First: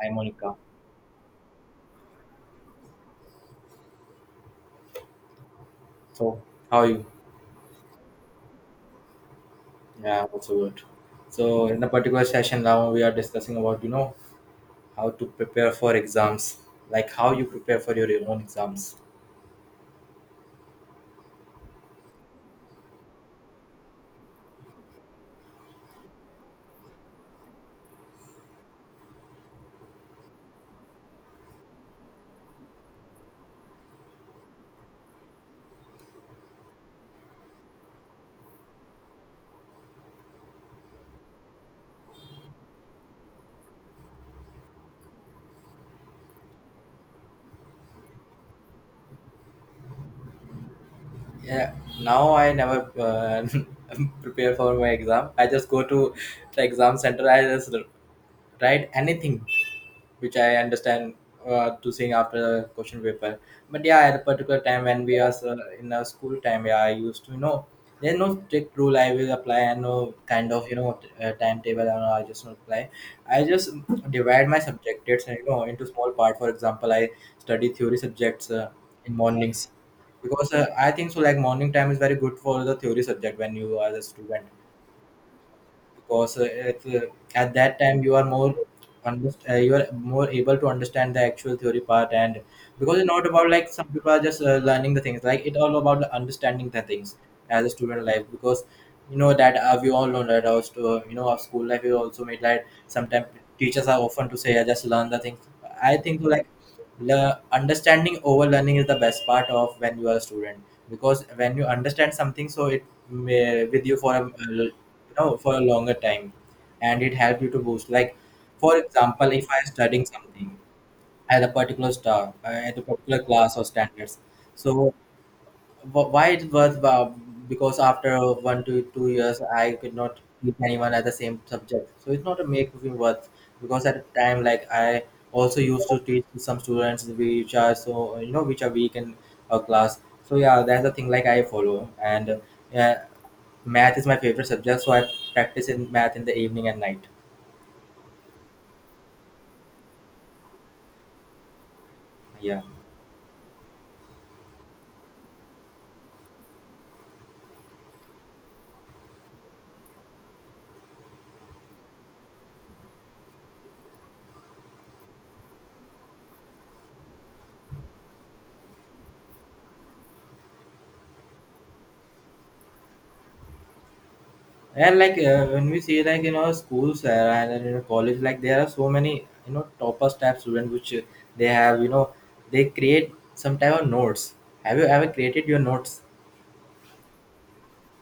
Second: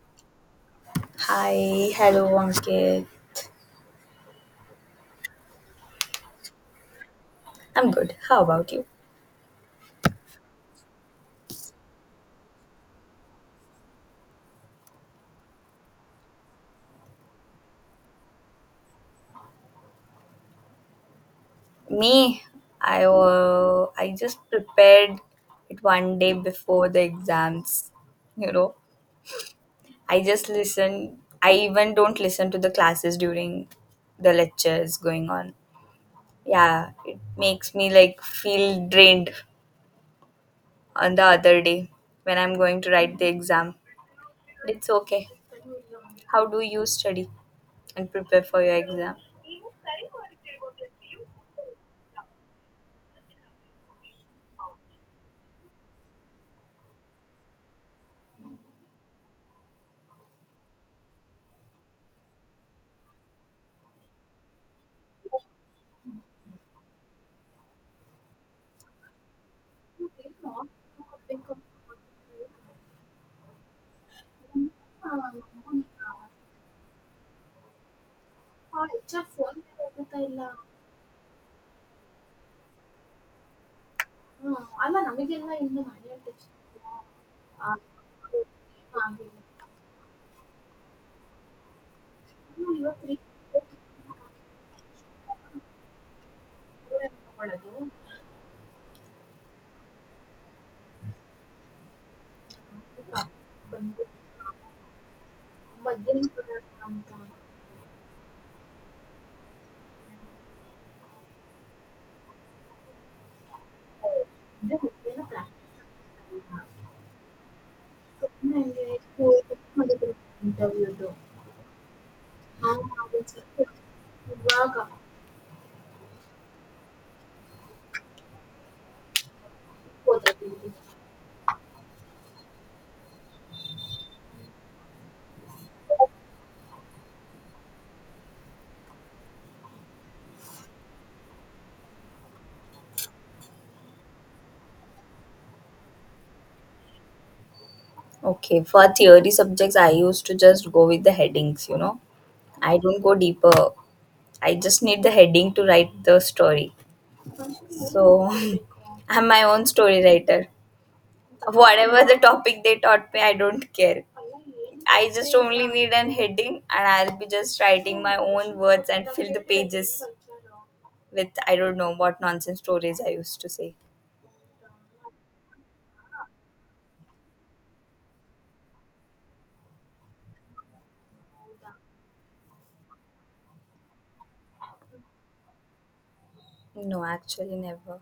Hi, Monica. Hi, hello Ankit. So, how are you? I'm good. How about you? Yeah, I'm also good. So, in a particular session now, we are discussing about how to prepare for exams, like how you prepare for your own exams. Me, I just prepared it one day before the exams. You know, I just listen. I even don't listen to the classes during the lectures going on. Yeah, it makes me like feel drained on the other day when I'm going to write the exam. It's okay. How do you study and prepare for your exam? Yeah, now I never prepare for my exam. I just go to the exam center. I just write anything which I understand to sing after a question paper. But yeah, at a particular time when we are in our school time, yeah, I used to there's no strict rule I will apply and no kind of timetable. And all, I just not apply. I just divide my subjects into small part. For example, I study theory subjects in mornings because I think so. Like morning time is very good for the theory subject when you are a student because if, at that time you are more able to understand the actual theory part, and because it's not about like some people are just learning the things, like it's all about the understanding the things as a student life because you know that we all know that our our school life is also made like sometimes teachers are often to say I just learn the things. I think like understanding over learning is the best part of when you are a student, because when you understand something so it may with you for a you longer time, and it helps you to boost, like for example if I am studying something at a particular class or standards, so why it was, because after 1 to 2 years I could not teach anyone at the same subject, so it's not a make me worth, because at the time like I also used to teach to some students which are weak in a class. So yeah, that's the thing like I follow, and yeah, math is my favorite subject so I practice in math in the evening and night. Okay, for theory subjects, I used to just go with the headings, you know. Yeah. I don't go deeper. I just need the heading to write the story. So I'm my own story writer. Whatever the topic they taught me, I don't care. I just only need an heading and I'll be just writing my own words and fill the pages with I don't know what nonsense stories I used to say. And like when we see like schools, and in our college, like there are so many topper type students which they have you know they create some type of notes. Have you ever created your notes? No, actually, never.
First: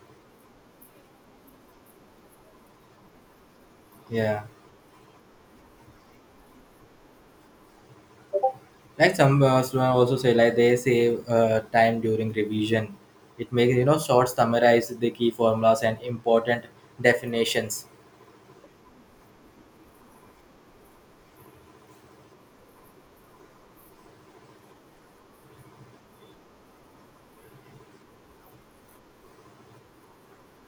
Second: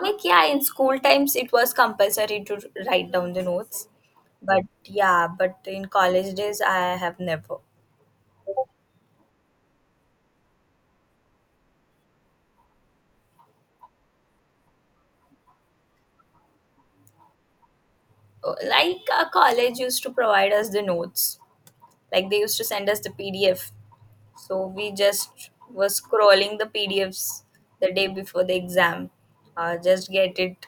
Like, yeah, in school times it was compulsory to write down the notes. Yeah, But yeah, but in college days I have never. like some students also say like they save time during revision. It makes short summarize the key formulas and important definitions. Like, our college used to provide us the notes. Like, they used to send us the PDF. So we just were scrolling the PDFs the day before the exam. Just get it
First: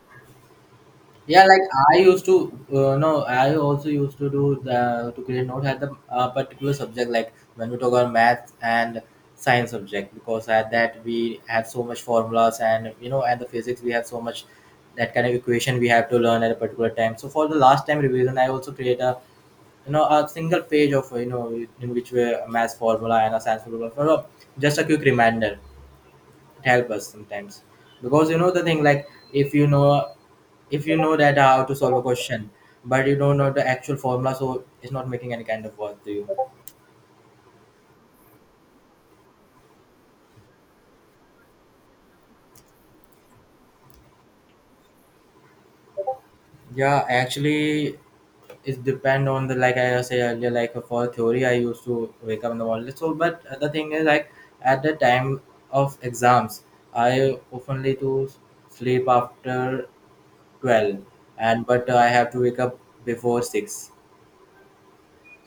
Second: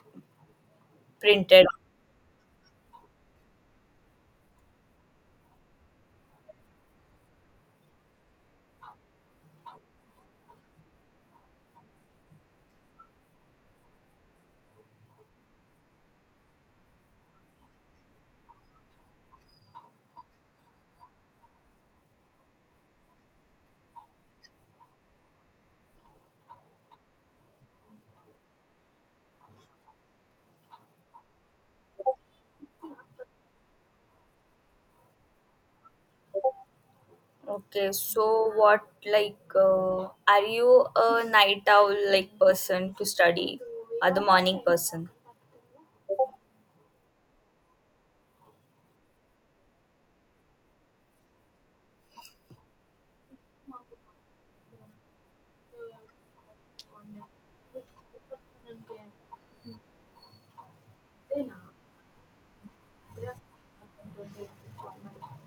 Yeah, like printed. I used to, no, I also used to do the to create note at the particular subject, like when we talk about math and science subject, because at that we have so much formulas, and at the physics we have so much that kind of equation we have to learn at a particular time. So for the last time revision, I also create a single page of in which we a math formula and a science formula just a quick reminder. It helps us sometimes because the thing like if you know if you know that how to solve a question but you don't know the actual formula, so it's not making any kind of worth to you. Okay, so what, like, are you a night owl like person to study or the morning person? Yeah, actually it depend on the, like I say earlier, like for theory I used to wake up in the morning so, but the thing is like at the time of exams I oftenly to sleep after 12 and but I have to wake up before 6.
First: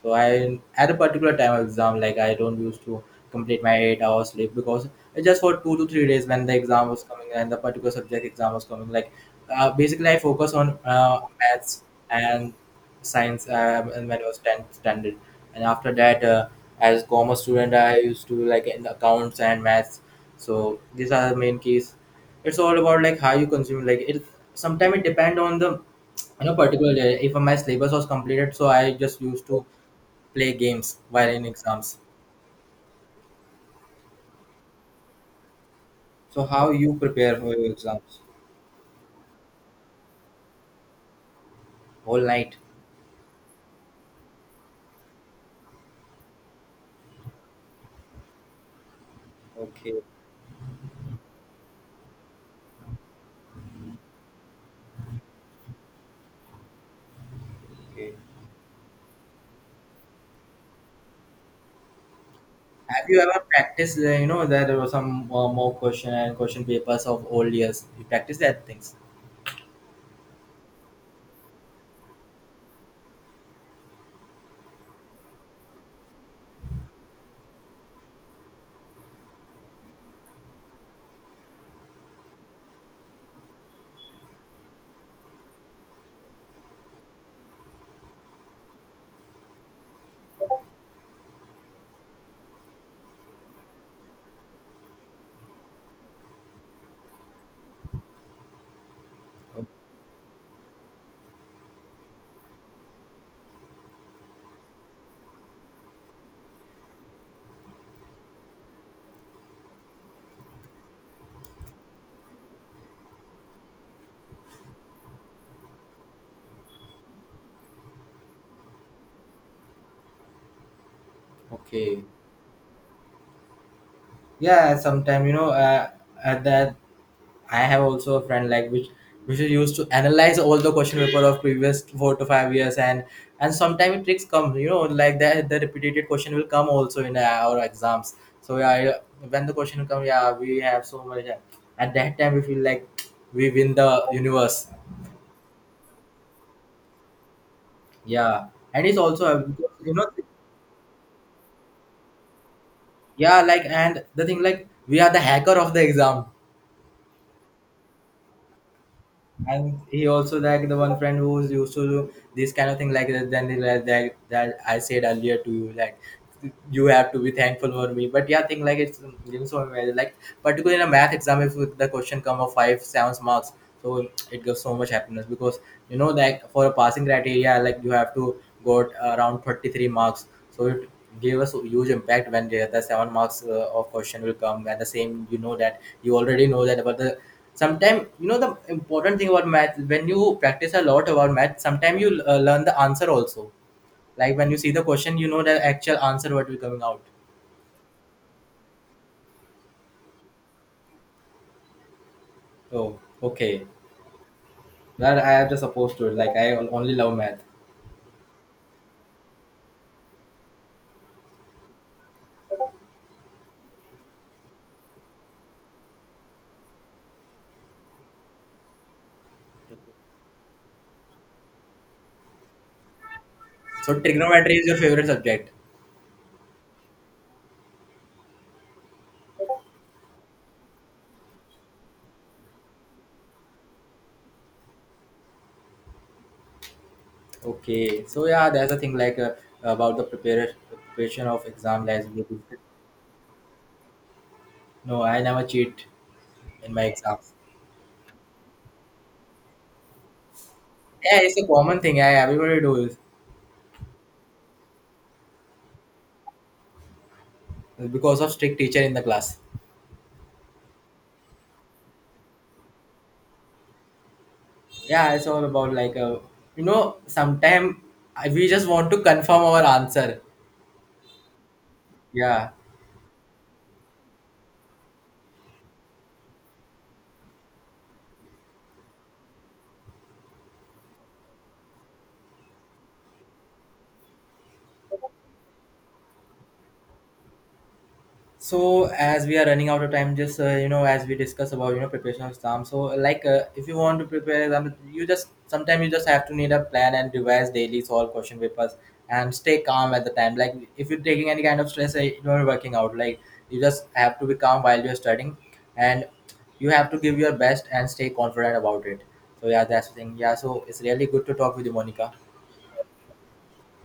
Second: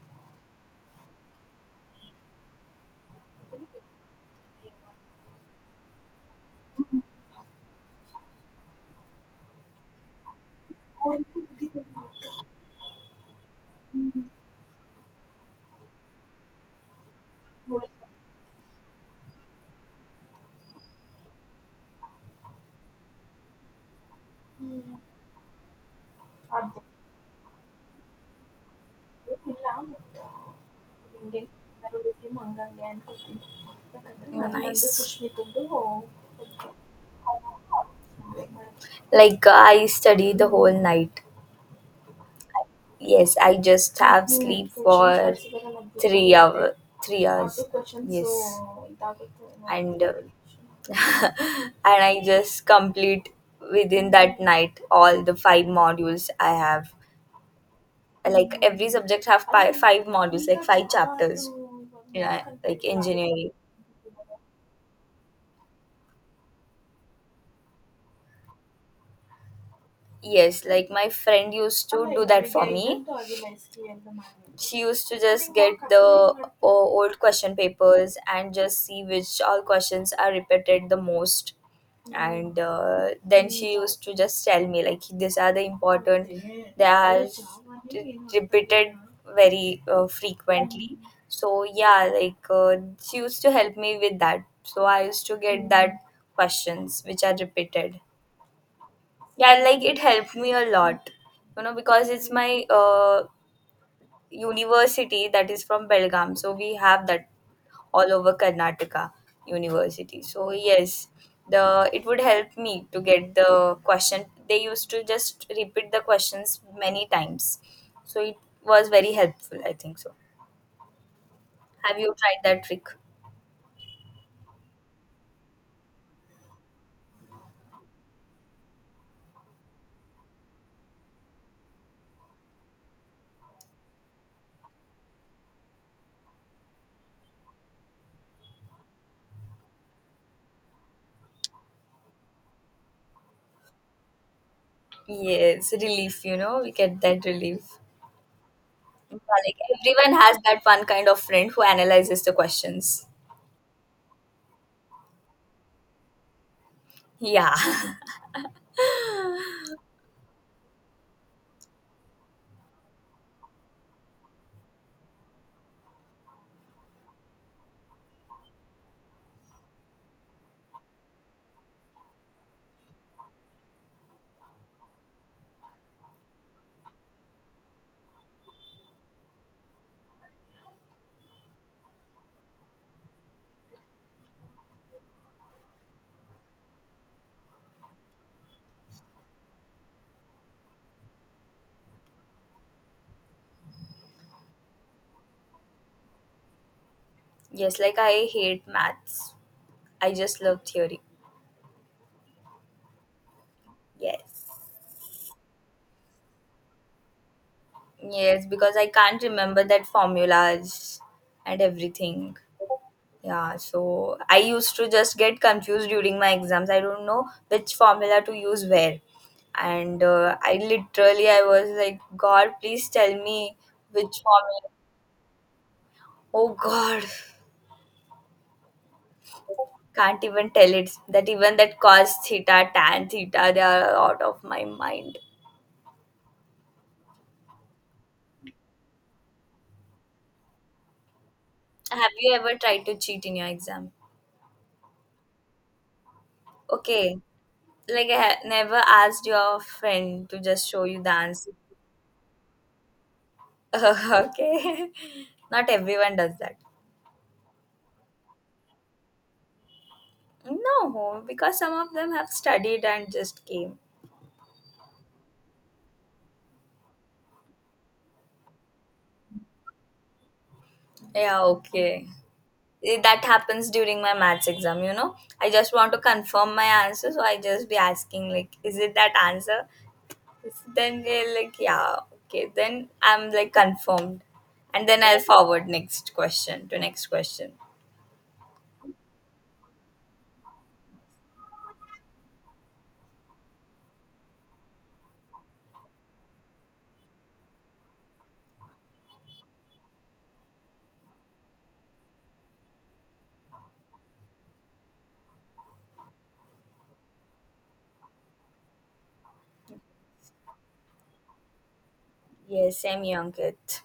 So I at a particular time of exam, like I don't used to complete my 8 hours sleep because just for 2 to 3 days when the exam was coming and the particular subject exam was coming, like basically I focus on maths and science when I was 10th standard, and after that as commerce student I used to like in accounts and maths. So these are the main keys. It's all about like how you consume. Like it sometimes it depend on the particular day. If my syllabus was completed so I just used to play games while in exams. So how you prepare for your exams? Like I study the whole night. Whole night. Yes, I just have sleep for three hour, 3 hours. Yes, Okay, and and I just complete within that night all the five modules I have. okay. Like every subject have five modules, like five chapters. You know, like Have you ever engineering. practiced? You know that there were some mock question and question papers of old years. You practice that things. Yes, like my friend used to do that for me. She used to just get the old question papers and just see which all questions are repeated the most. And then she used to just tell me, like, these are the important, they are repeated very frequently. So, yeah, she used to help me with that. So, I used to get that questions which are repeated. Yeah, O- like it helped me a lot, you know, because it's my university that is from Belgaum. So we have that all over Karnataka university. So yes, the it would help me to get the question. They used to just repeat the questions many times. So it was very helpful, I think so. Have Okay. you tried that trick? Yeah, sometime at that I have also a friend like which is used to analyze all the question paper of previous 4 to 5 years and sometimes tricks come like that the repeated question will come also in our exams, so yeah, when the question come, yeah, we have so much at that time we feel like we win the universe. Yes, relief, you know, we get that relief. Yeah, and it's Yeah, also, like you know everyone has that one kind of friend who analyzes the questions. yeah, like and the thing like we are the hacker of the exam. Yeah. And he also like the one friend who's used to do this kind of thing like that. Then he like that that I said earlier to you, like you have to be thankful for me. But yeah, thing like it's like particularly in a math exam if the question come of 5-7 marks, so it gives so much happiness because like for a passing criteria like you have to got around 33 marks. So it gave us huge impact when the seven marks of question will come, and the same you know that you already know that about the sometimes the important thing about math, when you practice a lot about math sometimes you learn the answer also, like when you see the question you know the actual answer what will coming out. Yes, like I hate maths. I just love theory. Oh, okay. Yes. That I am just opposed to it. Like I only love math. Yes, because I can't remember that formulas and everything. Yeah, so I used to just get confused during my exams. I don't know which formula to use where. And I literally I was like, God, please tell me So which trigonometry is formula. your favorite subject? Oh God, can't even tell it that even that cos theta, tan theta, they are out of my mind. Okay. So yeah, there's a thing like about the preparation of exam. Like Have you ever tried to cheat in your exam? no, I never cheat in my Okay, exams. like I never asked your friend to just show you the Yeah, it's a answer. common thing, yeah, everybody do is Okay, not everyone does that. because of strict teacher in the class. No, because some of them have studied and just came. Yeah, it's all about like sometime we just want to confirm our answer. Yeah, okay. Yeah, That happens during my maths exam, you know. I just want to confirm my answer, so I just be asking, like, is it that answer? Then they're like, yeah, okay. Then I'm like confirmed. And then I'll forward next question to next question. so as we are running out of time, just as we discuss about preparation of exam, so like if you want to prepare exam you just sometimes you just have to need a plan and revise daily, solve question papers and stay calm at the time, like if you're taking any kind of stress, you're working out, like you just have to be calm while you're studying, and you have to give your best and stay confident about it. So yeah, that's the thing. Yeah, so it's really good to talk with you, Monica. Yes, I'm Ankit.